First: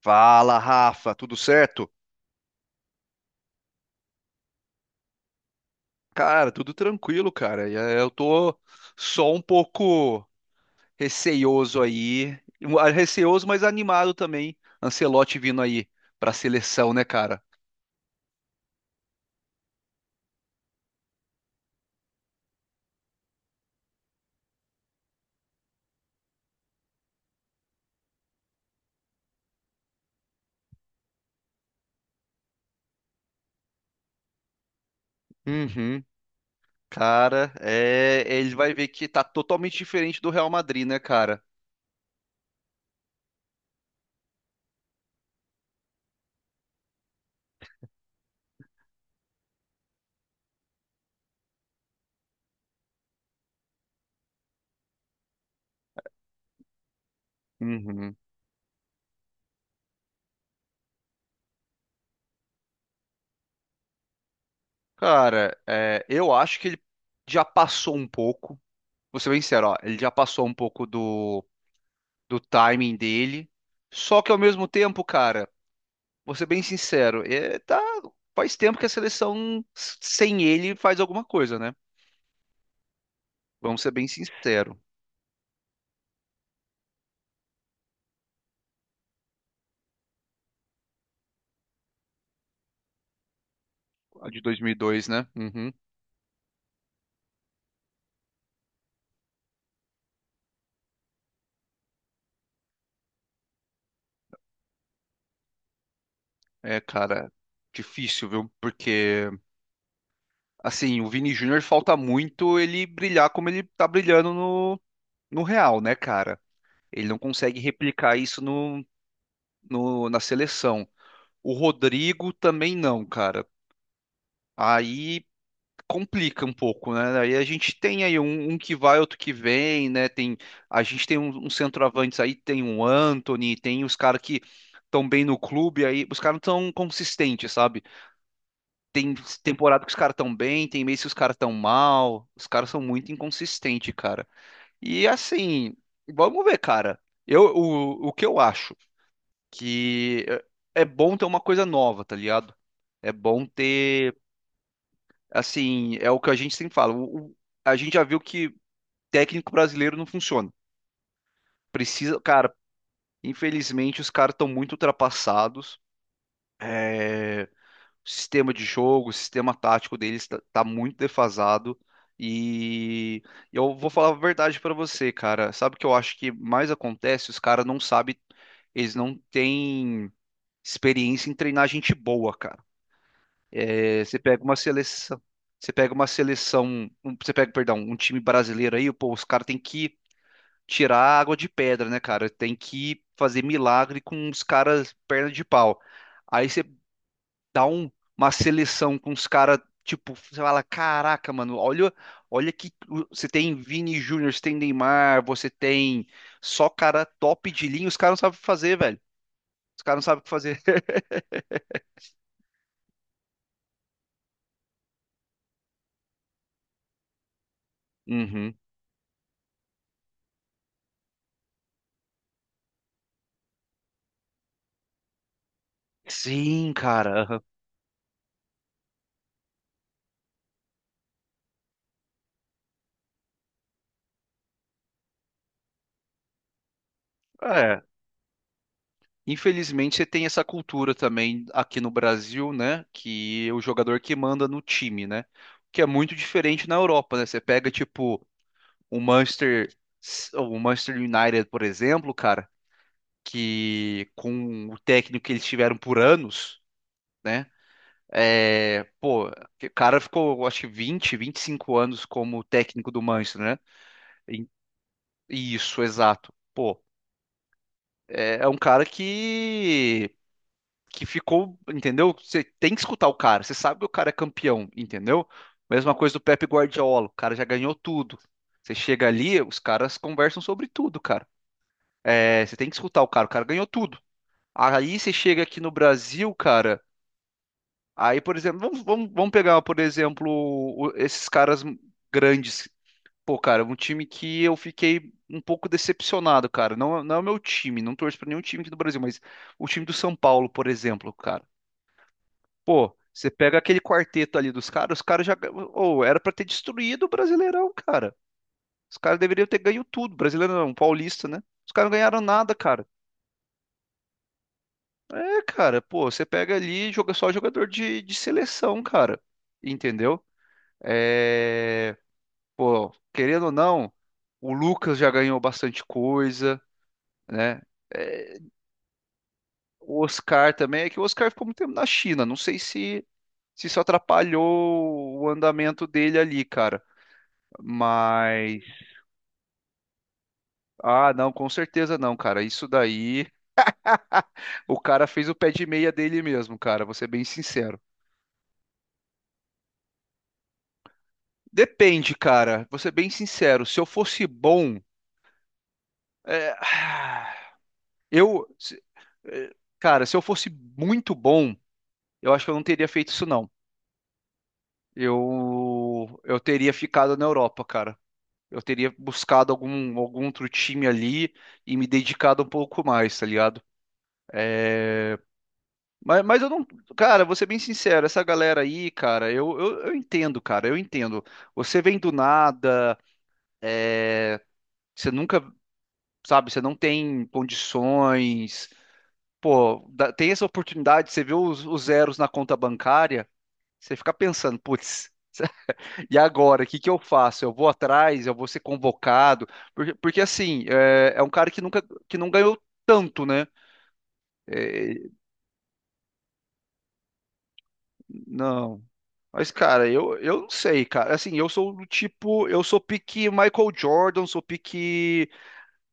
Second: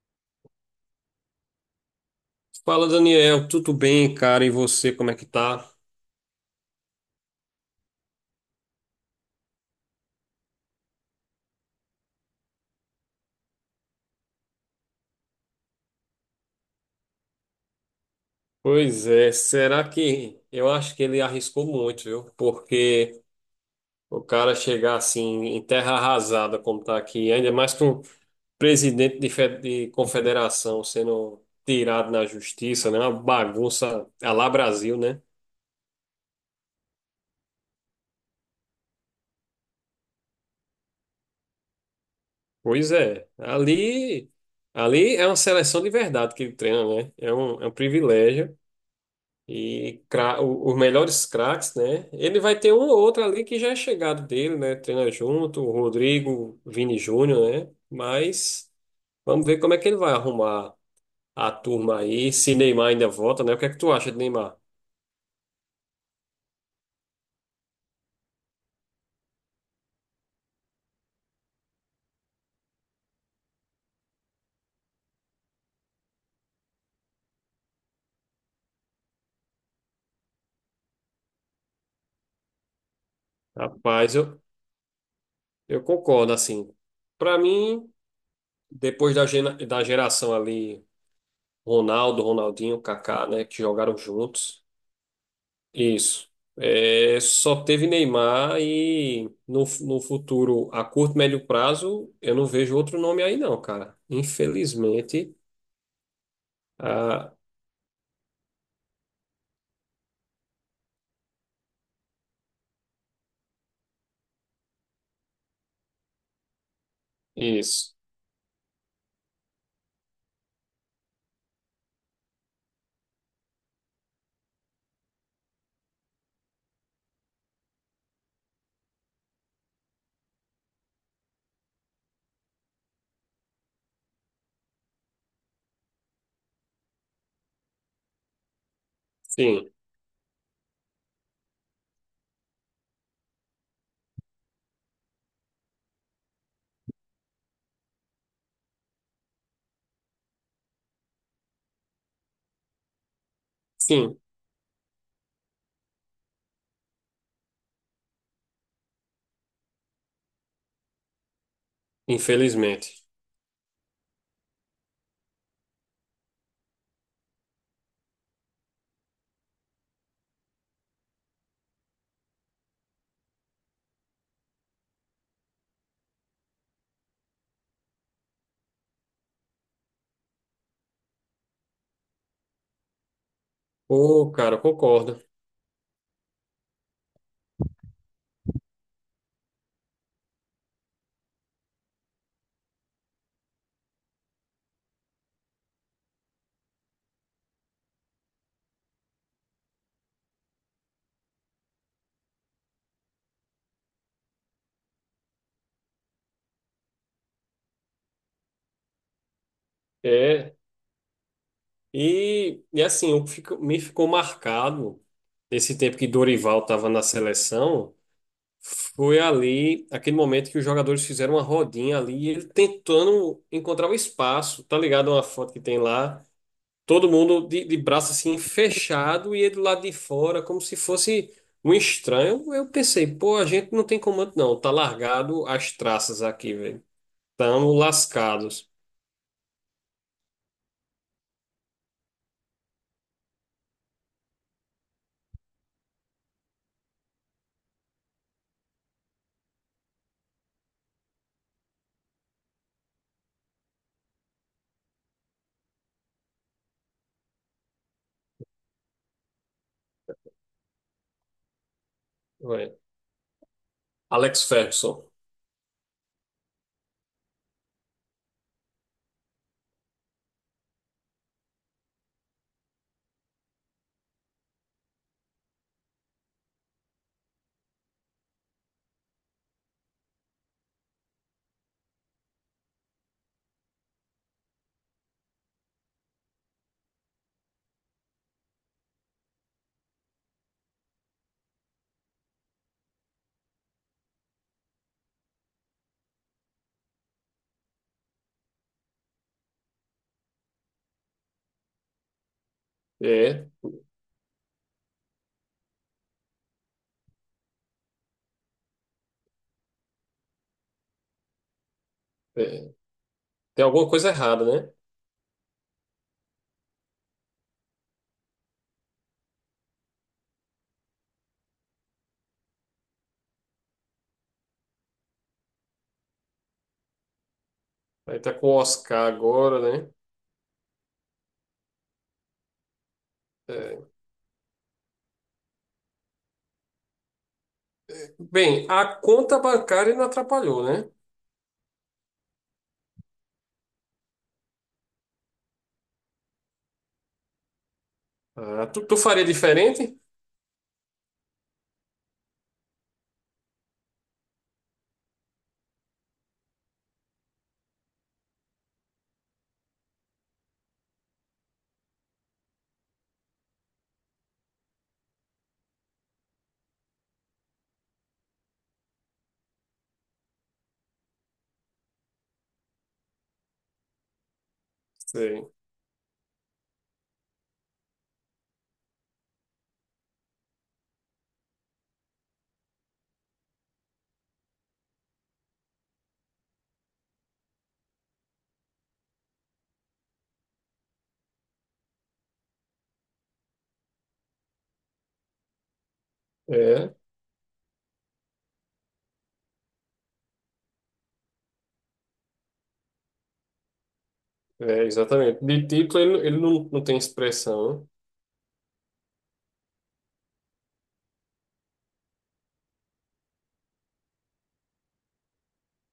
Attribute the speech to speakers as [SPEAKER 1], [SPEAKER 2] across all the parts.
[SPEAKER 1] Fala, Rafa, tudo certo?
[SPEAKER 2] Fala, Daniel, tudo bem, cara? E você, como é que tá?
[SPEAKER 1] Cara, tudo tranquilo, cara. E, eu tô só um pouco receioso aí, receoso, mas animado também. Ancelotti vindo aí pra seleção, né, cara?
[SPEAKER 2] Pois é, será que eu acho que ele arriscou muito, viu? Porque o cara chegar assim em terra arrasada, como tá aqui, ainda mais com o presidente de, de confederação sendo tirado na justiça, né? Uma bagunça à lá Brasil, né?
[SPEAKER 1] Uhum. Cara, é, ele vai ver que tá totalmente diferente do Real Madrid, né, cara?
[SPEAKER 2] Pois é, ali é uma seleção de verdade que ele treina, né? É um privilégio. E os melhores craques, né? Ele vai ter um ou outro ali que já é chegado dele, né? Treina junto, o Rodrigo, Vini Júnior, né?
[SPEAKER 1] Uhum.
[SPEAKER 2] Mas vamos ver como é que ele vai arrumar a turma aí, se Neymar ainda volta, né? O que é que tu acha de Neymar?
[SPEAKER 1] Cara, é, eu acho que ele já passou um pouco. Vou ser bem sincero, ó, ele já passou um pouco do timing dele. Só que ao mesmo tempo, cara. Vou ser bem sincero, é, tá, faz tempo que a seleção sem ele faz alguma coisa, né? Vamos ser bem
[SPEAKER 2] Rapaz, eu,
[SPEAKER 1] sincero.
[SPEAKER 2] eu concordo, assim. Para mim, depois da, da geração ali, Ronaldo, Ronaldinho, Kaká, né? Que jogaram
[SPEAKER 1] A de
[SPEAKER 2] juntos.
[SPEAKER 1] 2002, né? Uhum.
[SPEAKER 2] Isso. É, só teve Neymar e no futuro, a curto, médio prazo, eu não vejo outro nome aí não, cara. Infelizmente.
[SPEAKER 1] É, cara,
[SPEAKER 2] Ah,
[SPEAKER 1] difícil, viu? Porque, assim, o Vini Júnior falta muito ele brilhar como ele tá brilhando no Real, né, cara? Ele não consegue
[SPEAKER 2] isso.
[SPEAKER 1] replicar isso no, no, na seleção. O Rodrigo também não, cara. Aí complica um pouco, né? Aí a gente tem aí um que vai, outro que vem, né? A gente tem uns centroavantes aí, tem um Anthony, tem os caras que estão bem no clube, aí os caras não tão consistentes, sabe? Tem
[SPEAKER 2] Sim,
[SPEAKER 1] temporada que os caras estão bem, tem mês que os caras estão mal, os caras são muito inconsistentes, cara. E assim, vamos ver, cara. O que eu acho que é bom ter uma coisa nova, tá ligado? É bom ter
[SPEAKER 2] sim,
[SPEAKER 1] assim, é o que a gente sempre fala. A gente já viu que técnico brasileiro não funciona. Precisa, cara,
[SPEAKER 2] infelizmente.
[SPEAKER 1] infelizmente os caras estão muito ultrapassados. É, o sistema de jogo, o sistema tático deles tá muito defasado. E eu vou falar a verdade pra você, cara. Sabe o que eu acho que mais acontece? Os caras não sabem, eles não têm experiência em treinar gente boa, cara. É, você
[SPEAKER 2] Ô,
[SPEAKER 1] pega
[SPEAKER 2] cara,
[SPEAKER 1] uma
[SPEAKER 2] eu
[SPEAKER 1] seleção,
[SPEAKER 2] concordo.
[SPEAKER 1] você pega uma seleção, você pega, perdão, um time brasileiro aí, pô, os caras têm que tirar a água de pedra, né, cara? Tem que fazer milagre com os caras perna de pau. Aí você dá um- uma seleção com os caras, tipo, você fala, caraca, mano, olha, olha que você tem Vini Júnior, você tem Neymar, você tem só cara top de linha, os caras não sabem o que fazer, velho. Os caras não sabem o que
[SPEAKER 2] É,
[SPEAKER 1] fazer.
[SPEAKER 2] e assim, o que me ficou marcado esse tempo que Dorival estava na seleção.
[SPEAKER 1] Uhum.
[SPEAKER 2] Foi ali, aquele momento que os jogadores fizeram uma rodinha ali, e ele tentando encontrar o espaço, tá ligado? Uma foto que tem lá,
[SPEAKER 1] Sim,
[SPEAKER 2] todo
[SPEAKER 1] cara.
[SPEAKER 2] mundo de braço assim fechado e ele do lado de fora, como se fosse um estranho. Eu pensei, pô, a gente não tem comando não, tá largado as traças aqui, velho. Estamos
[SPEAKER 1] Aham. É.
[SPEAKER 2] lascados.
[SPEAKER 1] Infelizmente, você tem essa cultura também aqui no Brasil, né? Que é o jogador que manda no time, né? Que é muito diferente na Europa, né? Você pega, tipo, o Manchester, o Manchester United, por exemplo, cara, que com o técnico que eles tiveram por anos, né? É, pô, que o cara ficou, eu acho que vinte e cinco anos como
[SPEAKER 2] Ué,
[SPEAKER 1] técnico do Manchester, né?
[SPEAKER 2] Alex
[SPEAKER 1] E-
[SPEAKER 2] Ferguson.
[SPEAKER 1] Isso, exato. Pô, é um cara que ficou, entendeu? Você tem que escutar o cara, você sabe que o cara é campeão, entendeu? Mesma coisa do Pep Guardiola, o cara já ganhou tudo. Você chega ali, os caras conversam sobre tudo, cara. É, você tem que escutar o cara ganhou tudo. Aí você chega aqui no Brasil, cara. Aí, por exemplo, vamos pegar, por exemplo, esses caras grandes. Pô, cara, um time que eu fiquei um pouco decepcionado, cara. Não, não é o meu time, não torço pra nenhum time aqui do Brasil, mas o time do São Paulo, por exemplo, cara. Pô, você
[SPEAKER 2] É,
[SPEAKER 1] pega aquele quarteto ali dos caras, os caras já. Ou era pra ter destruído o Brasileirão, cara. Os caras deveriam ter ganho tudo. Brasileiro não, paulista, né? Os caras não ganharam nada,
[SPEAKER 2] é,
[SPEAKER 1] cara.
[SPEAKER 2] tem alguma coisa errada, né?
[SPEAKER 1] É, cara, pô, você pega ali e joga só jogador de seleção, cara. Entendeu? É. Pô, querendo ou não, o Lucas já ganhou bastante coisa, né?
[SPEAKER 2] Aí tá
[SPEAKER 1] É,
[SPEAKER 2] com o Oscar agora, né?
[SPEAKER 1] o Oscar também, é que o Oscar ficou muito tempo na China. Não sei se, se isso
[SPEAKER 2] É.
[SPEAKER 1] atrapalhou o andamento dele ali, cara. Mas,
[SPEAKER 2] Bem, a conta bancária não atrapalhou, né?
[SPEAKER 1] não, com certeza não, cara. Isso daí, o cara fez o pé de meia dele mesmo, cara. Vou ser bem sincero.
[SPEAKER 2] Ah, tu faria diferente?
[SPEAKER 1] Depende, cara. Vou ser bem sincero. Se eu fosse bom, é, eu, se- é, cara, se eu fosse muito bom, eu acho que eu não teria feito isso, não. Eu teria ficado na Europa, cara. Eu teria buscado algum, algum outro time ali e me dedicado um pouco mais, tá ligado?
[SPEAKER 2] Sei.
[SPEAKER 1] Mas eu não. Cara, vou ser bem sincero, essa galera aí, cara, eu entendo, cara, eu entendo. Você vem do nada, você nunca, sabe, você não tem condições. Pô, tem essa oportunidade, você vê os zeros na conta bancária, você fica pensando, putz, e agora, o que que
[SPEAKER 2] É,
[SPEAKER 1] eu faço? Eu vou atrás, eu vou ser convocado? Porque assim, é um cara que nunca, que não ganhou tanto, né? É,
[SPEAKER 2] exatamente. De título, ele não, não tem expressão, né?
[SPEAKER 1] não. Mas, cara, eu não sei, cara. Assim, eu sou do tipo. Eu sou pique Michael Jordan, sou pique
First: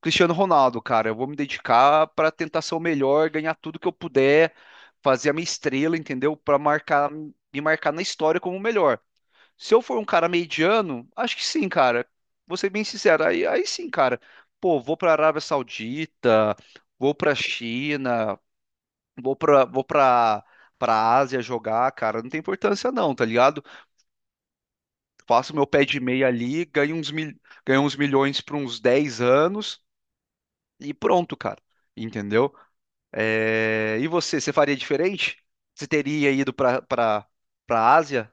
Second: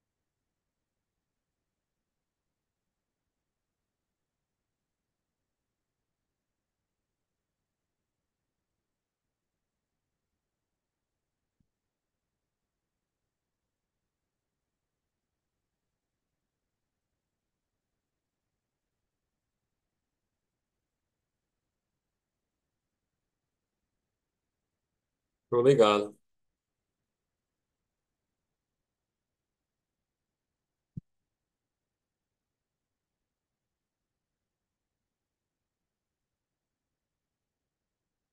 [SPEAKER 1] Cristiano Ronaldo, cara. Eu vou me dedicar pra tentar ser o melhor, ganhar tudo que eu puder, fazer a minha estrela, entendeu? Pra marcar, me marcar na história como o melhor. Se eu for um cara mediano, acho que sim, cara. Vou ser bem sincero. Aí, aí sim, cara. Pô, vou pra Arábia Saudita, vou pra China, vou pra, vou pra, pra Ásia jogar, cara. Não tem importância, não, tá ligado? Faço
[SPEAKER 2] Tô
[SPEAKER 1] meu pé de
[SPEAKER 2] ligado.
[SPEAKER 1] meia ali, ganho uns milhões por uns 10 anos e pronto, cara. Entendeu? E você, faria diferente? Você teria ido para Ásia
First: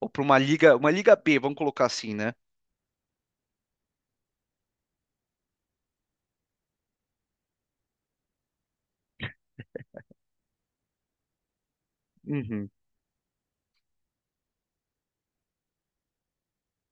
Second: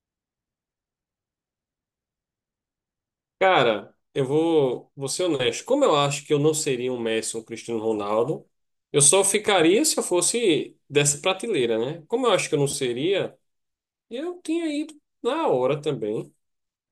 [SPEAKER 1] ou para uma liga B, vamos colocar assim, né?
[SPEAKER 2] Cara, vou ser honesto. Como eu acho que eu não seria um Messi, ou um Cristiano Ronaldo, eu só ficaria se eu fosse dessa prateleira, né? Como eu acho que eu não
[SPEAKER 1] Uhum.
[SPEAKER 2] seria, eu tinha ido na hora também.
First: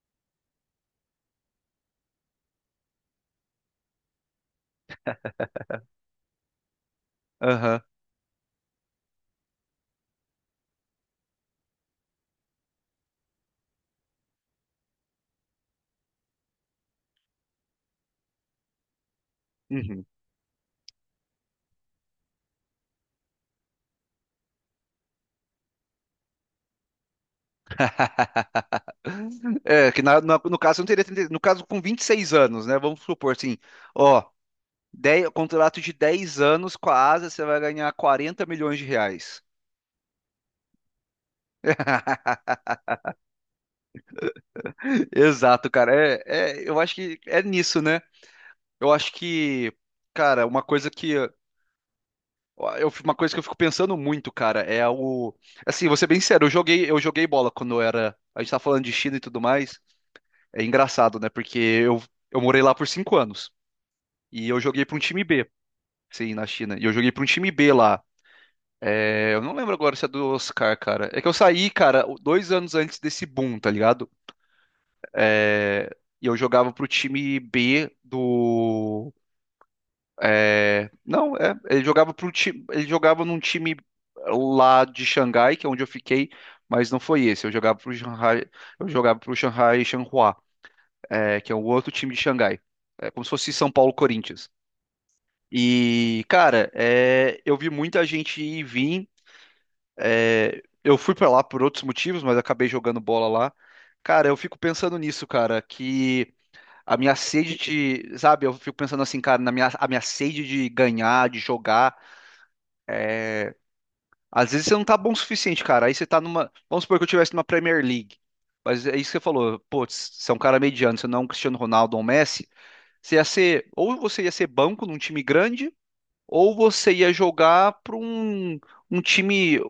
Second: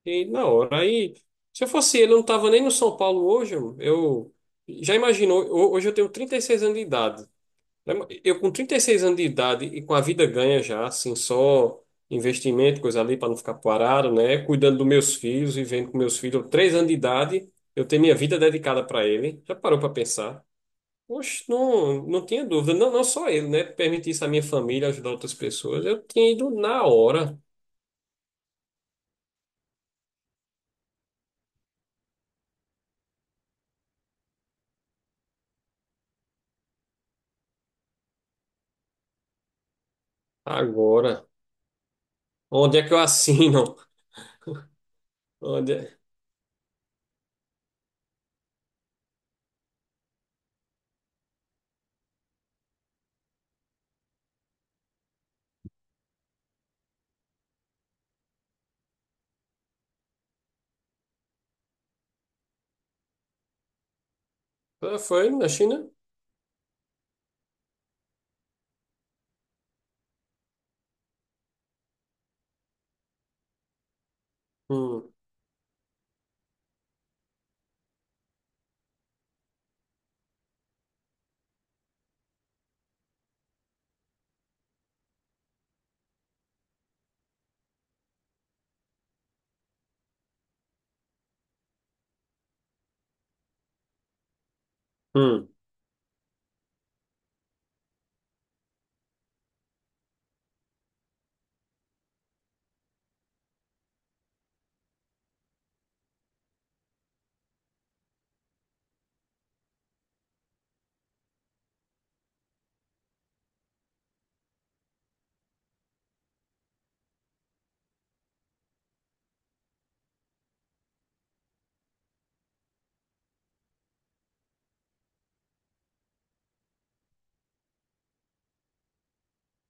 [SPEAKER 2] E na hora. Aí, se eu fosse ele, eu não tava nem no São Paulo hoje. Eu já imaginou, hoje eu tenho 36 anos de idade.
[SPEAKER 1] Aham.
[SPEAKER 2] Né? Eu com 36 anos de idade e com a vida ganha já, assim, só investimento, coisa ali para não ficar parado, né? Cuidando dos meus filhos, vivendo com meus filhos. 3 anos de idade, eu tenho minha vida dedicada para ele. Já parou para
[SPEAKER 1] Uhum.
[SPEAKER 2] pensar? Oxe, não, não tinha dúvida. Não, não só ele, né? Permitir isso à minha família, ajudar outras pessoas. Eu tinha ido na hora,
[SPEAKER 1] É, que no caso eu não teria 30 no caso com 26 anos, né? Vamos supor assim, ó, 10 contrato de 10 anos com a Ásia, você vai ganhar 40 milhões de reais.
[SPEAKER 2] agora. Onde é que eu assino?
[SPEAKER 1] Exato,
[SPEAKER 2] Onde
[SPEAKER 1] cara.
[SPEAKER 2] é?
[SPEAKER 1] Eu acho que é nisso, né? Eu acho que, cara, uma coisa que eu fico pensando muito, cara, é o, assim, vou ser bem sincero, eu joguei bola quando eu era, a gente tá falando de China e tudo mais. É engraçado, né? Porque eu morei lá por 5 anos e eu joguei pra um
[SPEAKER 2] Ah,
[SPEAKER 1] time
[SPEAKER 2] foi
[SPEAKER 1] B,
[SPEAKER 2] na China?
[SPEAKER 1] sim, na China. E eu joguei pra um time B lá. É, eu não lembro agora se é do Oscar, cara. É que eu saí, cara, 2 anos antes desse boom, tá ligado?
[SPEAKER 2] Hum,
[SPEAKER 1] É, e eu jogava pro time B do É, não, é, ele jogava pro time, ele jogava num time lá de Xangai, que é onde eu fiquei, mas não foi esse. Eu jogava pro Shanghai, eu jogava pro Shanghai Shenhua, é, que é o outro time de Xangai. É como se fosse São Paulo Corinthians.
[SPEAKER 2] hum.
[SPEAKER 1] E, cara, é, eu vi muita gente ir e vir. É, eu fui pra lá por outros motivos, mas acabei jogando bola lá. Cara, eu fico pensando nisso, cara, que a minha sede de, sabe, eu fico pensando assim, cara, na minha, a minha sede de ganhar, de jogar, é, às vezes você não tá bom o suficiente, cara. Aí você tá numa. Vamos supor que eu tivesse numa Premier League. Mas é isso que você falou. Putz, você é um cara mediano, você não é um Cristiano Ronaldo ou um Messi. Você ia ser. Ou você ia ser banco num time grande, ou você ia jogar pra um, um time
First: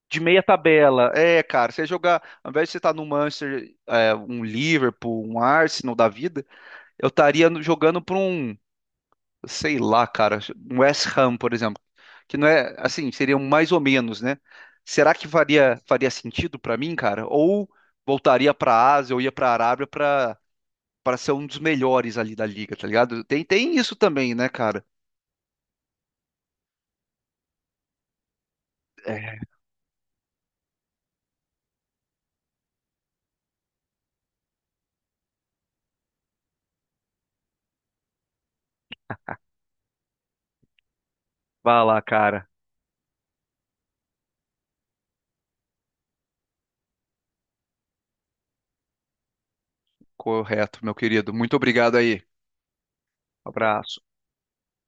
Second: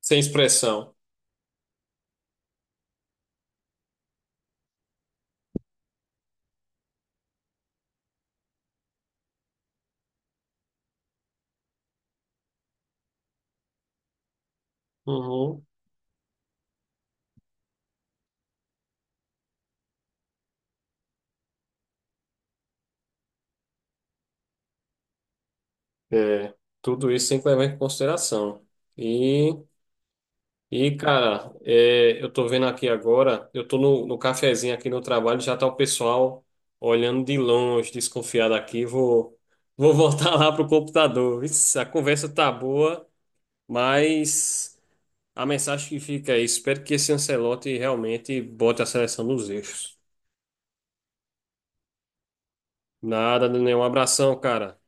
[SPEAKER 2] Sem
[SPEAKER 1] de meia
[SPEAKER 2] expressão.
[SPEAKER 1] tabela. É, cara, você ia jogar. Ao invés de você estar no Manchester, é, um Liverpool, um Arsenal da vida, eu estaria jogando pra um sei lá, cara, um West Ham, por exemplo, que não é assim, seriam mais ou menos, né? Será que
[SPEAKER 2] Uhum.
[SPEAKER 1] faria, faria sentido pra mim, cara? Ou voltaria pra Ásia ou ia pra Arábia pra para ser um dos melhores ali da liga, tá ligado? Tem, tem isso também, né, cara?
[SPEAKER 2] É, tudo isso tem que levar em consideração.
[SPEAKER 1] É,
[SPEAKER 2] E, e eu tô vendo aqui agora, eu tô no cafezinho aqui no trabalho, já tá o pessoal olhando de longe, desconfiado aqui. Vou voltar lá pro computador. Isso,
[SPEAKER 1] vá
[SPEAKER 2] a
[SPEAKER 1] lá,
[SPEAKER 2] conversa
[SPEAKER 1] cara.
[SPEAKER 2] tá boa, mas a mensagem que fica aí, espero que esse Ancelotti realmente bote a seleção nos eixos.
[SPEAKER 1] Correto, meu querido. Muito obrigado aí.
[SPEAKER 2] Nada, nenhum
[SPEAKER 1] Abraço.
[SPEAKER 2] abração, cara.